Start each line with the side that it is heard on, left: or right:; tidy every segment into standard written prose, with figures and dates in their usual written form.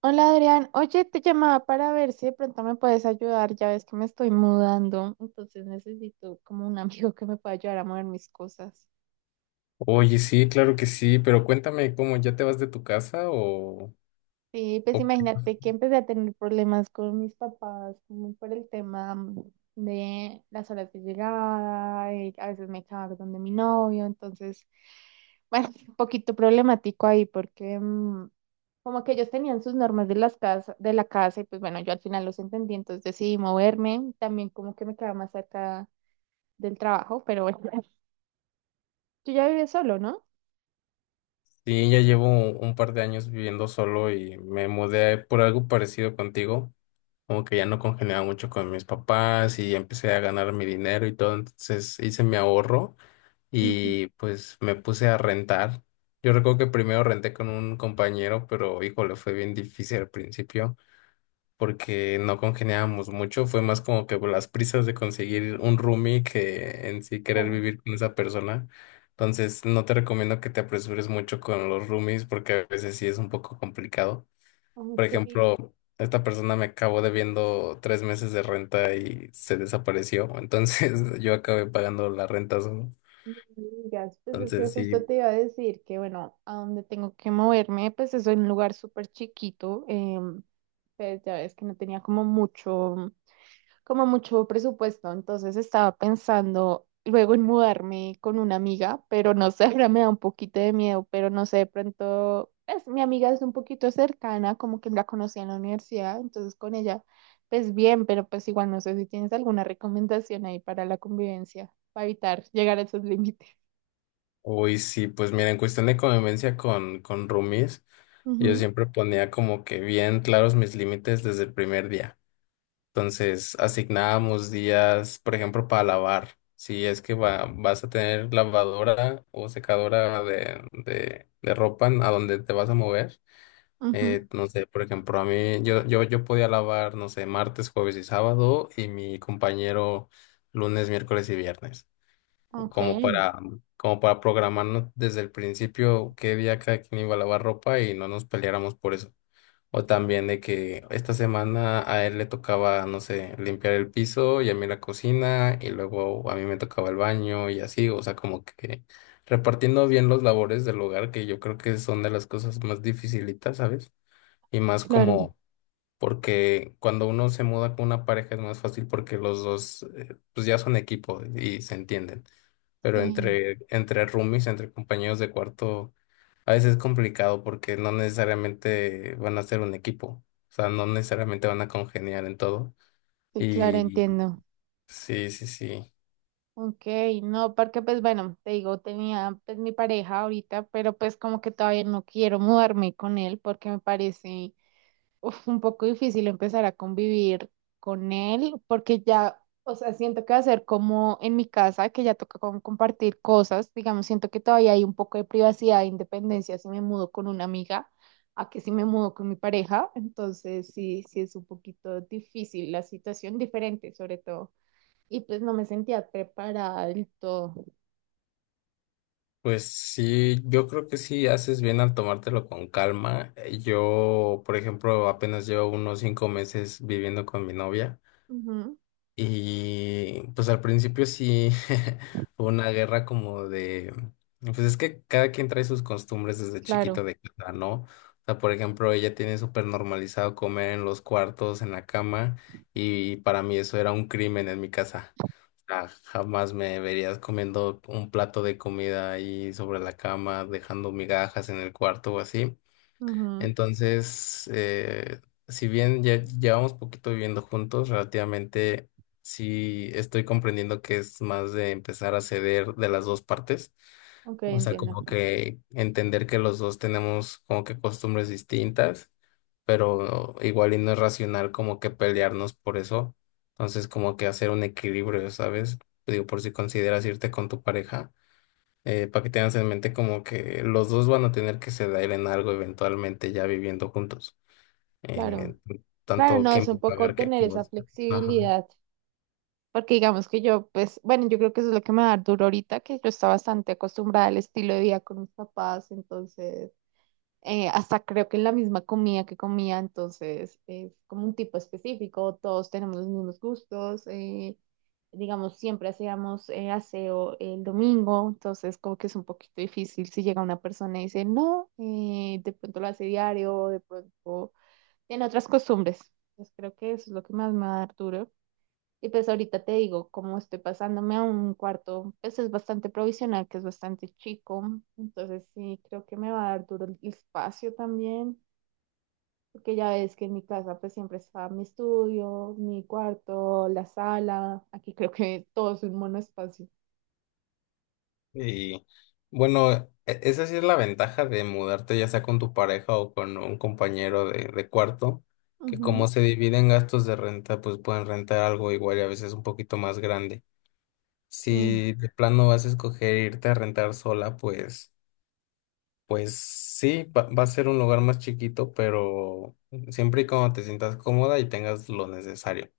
right: Hola Adrián, oye, te llamaba para ver si de pronto me puedes ayudar, ya ves que me estoy mudando, entonces necesito como un amigo que me pueda ayudar a mover mis cosas.
left: Oye, sí, claro que sí, pero cuéntame cómo, ¿ya te vas de tu casa o,
right: Sí, pues
left: o
right: imagínate que empecé a tener problemas con mis papás, como por el tema de las horas de llegada, y a veces me echaba donde mi novio, entonces, bueno, un poquito problemático ahí porque como que ellos tenían sus normas de la casa, y pues bueno, yo al final los entendí, entonces decidí moverme, también como que me quedaba más cerca del trabajo, pero bueno, tú ya vives solo, ¿no?
left: sí? Ya llevo un par de años viviendo solo y me mudé por algo parecido contigo, como que ya no congeniaba mucho con mis papás y empecé a ganar mi dinero y todo, entonces hice mi ahorro
right: Ujú.
left: y pues me puse a rentar. Yo recuerdo que primero renté con un compañero, pero híjole, fue bien difícil al principio, porque no congeniábamos mucho, fue más como que por las prisas de conseguir un roomie que en sí querer
right: Claro.
left: vivir con esa persona. Entonces, no te recomiendo que te apresures mucho con los roomies porque a veces sí es un poco complicado. Por
right: Aunque
left: ejemplo, esta persona me acabó debiendo 3 meses de renta y se desapareció, entonces yo acabé pagando la renta solo.
right: me digas, pues es que
left: Entonces, sí,
right: justo te iba a decir que bueno, a donde tengo que moverme, pues es un lugar súper chiquito, pues ya ves que no tenía como mucho presupuesto, entonces estaba pensando luego en mudarme con una amiga, pero no sé, ahora me da un poquito de miedo, pero no sé, de pronto, pues mi amiga es un poquito cercana, como que la conocí en la universidad, entonces con ella, pues bien, pero pues igual no sé si tienes alguna recomendación ahí para la convivencia, para evitar llegar a esos límites.
left: hoy sí, pues mira, en cuestión de convivencia con roomies. Yo siempre ponía como que bien claros mis límites desde el primer día. Entonces, asignábamos días, por ejemplo, para lavar. Si es que vas a tener lavadora o secadora de ropa a donde te vas a mover.
right: Ujú, ujú,
left: No sé, por ejemplo, a mí, yo podía lavar, no sé, martes, jueves y sábado, y mi compañero lunes, miércoles y viernes.
right: ok,
left: Como para, como para programarnos desde el principio qué día cada quien iba a lavar ropa y no nos peleáramos por eso. O también de que esta semana a él le tocaba, no sé, limpiar el piso y a mí la cocina y luego a mí me tocaba el baño y así, o sea, como que repartiendo bien los labores del hogar, que yo creo que son de las cosas más dificilitas, ¿sabes? Y más
right: claro,
left: como porque cuando uno se muda con una pareja es más fácil porque los dos pues ya son equipo y se entienden. Pero
right: sí,
left: entre roomies, entre compañeros de cuarto, a veces es complicado porque no necesariamente van a ser un equipo. O sea, no necesariamente van a congeniar en todo.
right: sí, claro,
left: Y
right: entiendo.
left: sí, sí, sí.
right: Ok, no, porque pues bueno, te digo, tenía pues mi pareja ahorita, pero pues como que todavía no quiero mudarme con él porque me parece uf, un poco difícil empezar a convivir con él porque ya, o sea, siento que va a ser como en mi casa, que ya toca como compartir cosas, digamos, siento que todavía hay un poco de privacidad e independencia si me mudo con una amiga, a que si me mudo con mi pareja, entonces sí, sí es un poquito difícil la situación, diferente sobre todo y pues no me sentía preparada del todo.
left: Pues sí, yo creo que sí haces bien al tomártelo con calma. Yo, por ejemplo, apenas llevo unos 5 meses viviendo con mi novia.
right: Ujú,
left: Y pues al principio sí fue una guerra como de, pues es que cada quien trae sus costumbres desde
right: claro.
left: chiquito de casa, ¿no? O sea, por ejemplo, ella tiene súper normalizado comer en los cuartos, en la cama, y para mí eso era un crimen en mi casa. O sea, jamás me verías comiendo un plato de comida ahí sobre la cama, dejando migajas en el cuarto o así.
right: Ujú.
left: Entonces, si bien ya llevamos poquito viviendo juntos, relativamente sí estoy comprendiendo que es más de empezar a ceder de las dos partes.
right: Ok,
left: O sea,
right: entiendo.
left: como que entender que los dos tenemos como que costumbres distintas, pero igual y no es racional como que pelearnos por eso. Entonces, como que hacer un equilibrio, ¿sabes? Digo, por si consideras irte con tu pareja para que tengas en mente como que los dos van a tener que ceder en algo eventualmente ya viviendo juntos. Eh,
right: Claro. Claro,
left: Tanto
right: no,
left: quién
right: es
left: va
right: un
left: a
right: poco
left: pagar qué
right: tener esa
left: cosa. Ajá.
right: flexibilidad, porque digamos que yo, pues, bueno, yo creo que eso es lo que me da duro ahorita, que yo estaba bastante acostumbrada al estilo de vida con mis papás, entonces, hasta creo que en la misma comida que comía, entonces es como un tipo específico, todos tenemos los mismos gustos, digamos, siempre hacíamos aseo el domingo, entonces como que es un poquito difícil si llega una persona y dice, no, de pronto lo hace diario, de pronto tiene otras costumbres. Entonces creo que eso es lo que más me va a dar duro. Y pues ahorita te digo, como estoy pasándome a un cuarto, pues es bastante provisional, que es bastante chico. Entonces sí, creo que me va a dar duro el espacio también, porque ya ves que en mi casa pues siempre está mi estudio, mi cuarto, la sala. Aquí creo que todo es un monoespacio.
left: Y bueno, esa sí es la ventaja de mudarte ya sea con tu pareja o con un compañero de cuarto, que como
right: Ujú,
left: se dividen gastos de renta, pues pueden rentar algo igual y a veces un poquito más grande.
right: sí,
left: Si de plano vas a escoger irte a rentar sola, pues... Pues sí, va a ser un lugar más chiquito, pero siempre y cuando te sientas cómoda y tengas lo necesario.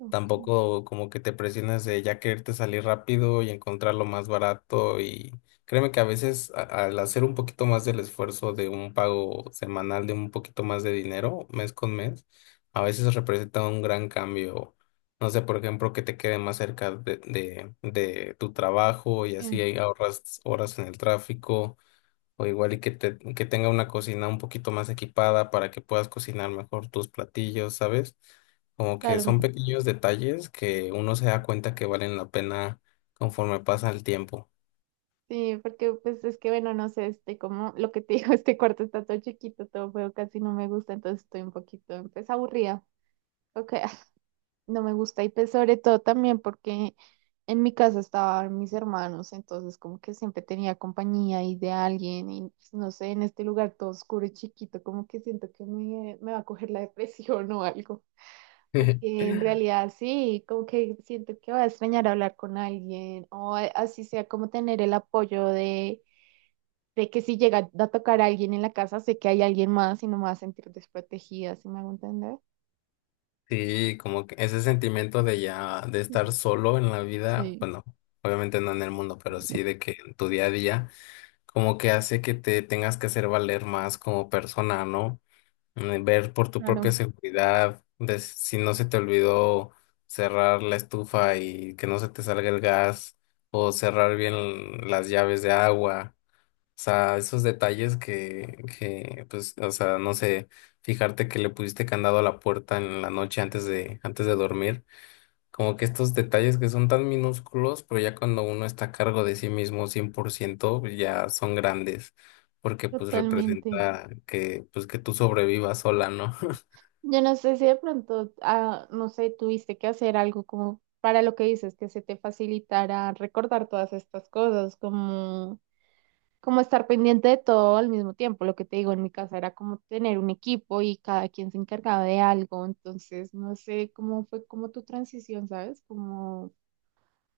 right: ok,
left: Tampoco como que te presiones de ya quererte salir rápido y encontrar lo más barato y créeme que a veces al hacer un poquito más del esfuerzo de un pago semanal de un poquito más de dinero mes con mes, a veces representa un gran cambio. No sé, por ejemplo, que te quede más cerca de tu trabajo y
right: sí,
left: así ahorras horas en el tráfico o igual y que tenga una cocina un poquito más equipada para que puedas cocinar mejor tus platillos, ¿sabes? Como que
right: claro.
left: son pequeños detalles que uno se da cuenta que valen la pena conforme pasa el tiempo.
right: Sí, porque pues es que bueno, no sé, este como lo que te digo, este cuarto está todo chiquito, todo feo, casi no me gusta, entonces estoy un poquito pues aburrida. Ok. No me gusta y pues sobre todo también porque en mi casa estaban mis hermanos, entonces como que siempre tenía compañía y de alguien y pues, no sé, en este lugar todo oscuro y chiquito, como que siento que me va a coger la depresión o algo, porque en realidad sí, como que siento que va a extrañar hablar con alguien o así sea como tener el apoyo de que si llega a tocar a alguien en la casa, sé que hay alguien más y no me va a sentir desprotegida, ¿si me hago entender?
left: Sí, como que ese sentimiento de ya, de estar solo en la vida,
right: Sí,
left: bueno, obviamente no en el mundo, pero sí de que en tu día a día, como que hace que te tengas que hacer valer más como persona, ¿no? Ver por tu propia
right: claro,
left: seguridad, de si no se te olvidó cerrar la estufa y que no se te salga el gas, o cerrar bien las llaves de agua. O sea, esos detalles pues, o sea, no sé, fijarte que le pusiste candado a la puerta en la noche antes de dormir. Como que estos detalles que son tan minúsculos, pero ya cuando uno está a cargo de sí mismo 100%, ya son grandes porque pues
right: totalmente.
left: representa que pues que tú sobrevivas sola, ¿no?
right: Yo no sé si de pronto, ah, no sé, tuviste que hacer algo como para lo que dices, que se te facilitara recordar todas estas cosas, como, como estar pendiente de todo al mismo tiempo. Lo que te digo en mi casa era como tener un equipo y cada quien se encargaba de algo. Entonces, no sé cómo fue como tu transición, ¿sabes? Como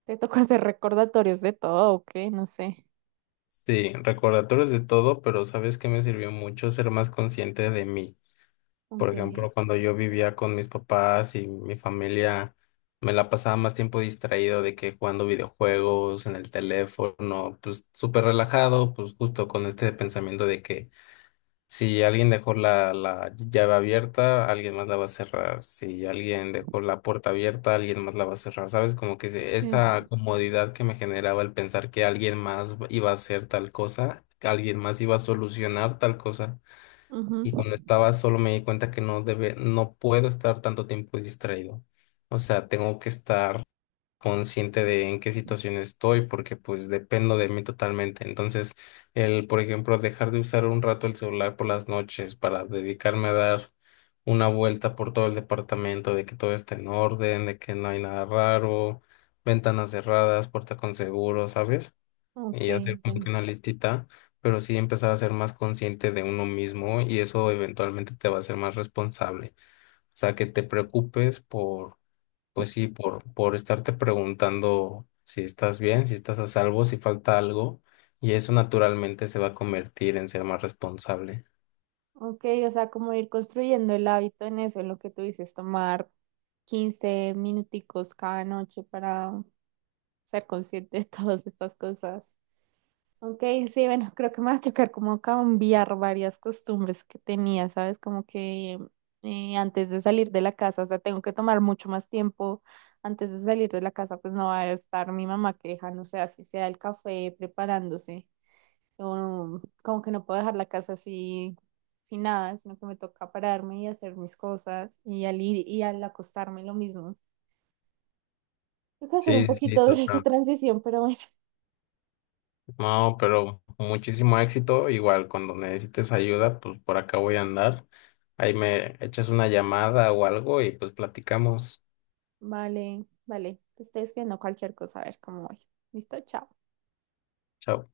right: te tocó hacer recordatorios de todo, ¿o qué? No sé.
left: Sí, recordatorios de todo, pero ¿sabes que me sirvió mucho? Ser más consciente de mí. Por
right: Ok,
left: ejemplo, cuando yo vivía con mis papás y mi familia, me la pasaba más tiempo distraído de que jugando videojuegos en el teléfono, pues súper relajado, pues justo con este pensamiento de que si alguien dejó la llave abierta, alguien más la va a cerrar. Si alguien dejó la puerta abierta, alguien más la va a cerrar. ¿Sabes? Como que
right: sí.
left: esa comodidad que me generaba el pensar que alguien más iba a hacer tal cosa, que alguien más iba a solucionar tal cosa.
right: Ujú.
left: Y cuando estaba solo me di cuenta que no debe, no puedo estar tanto tiempo distraído. O sea, tengo que estar consciente de en qué situación estoy porque pues dependo de mí totalmente. Entonces, por ejemplo, dejar de usar un rato el celular por las noches para dedicarme a dar una vuelta por todo el departamento, de que todo está en orden, de que no hay nada raro, ventanas cerradas, puerta con seguro, ¿sabes?
right: Ok,
left: Y hacer como que
right: entiendo.
left: una listita, pero sí empezar a ser más consciente de uno mismo y eso eventualmente te va a hacer más responsable. O sea, que te preocupes pues sí, por estarte preguntando si estás bien, si estás a salvo, si falta algo, y eso naturalmente se va a convertir en ser más responsable.
right: Ok, o sea, como ir construyendo el hábito en eso, en lo que tú dices, tomar 15 minuticos cada noche para ser consciente de todas estas cosas. Ok, sí, bueno, creo que me va a tocar como cambiar varias costumbres que tenía, ¿sabes? Como que antes de salir de la casa, o sea, tengo que tomar mucho más tiempo. Antes de salir de la casa, pues no va a estar mi mamá que deja, no sé, así sea el café preparándose. Yo como que no puedo dejar la casa así, sin nada, sino que me toca pararme y hacer mis cosas y al ir y al acostarme lo mismo. Tengo que hacer un
left: Sí, sí, sí,
right: poquito dura esa
left: total.
right: transición, pero bueno,
left: No, pero muchísimo éxito. Igual, cuando necesites ayuda, pues por acá voy a andar. Ahí me echas una llamada o algo y pues platicamos.
right: vale, vale. Te estoy escribiendo cualquier cosa, a ver cómo voy. ¿Listo? Chao.
left: Chao.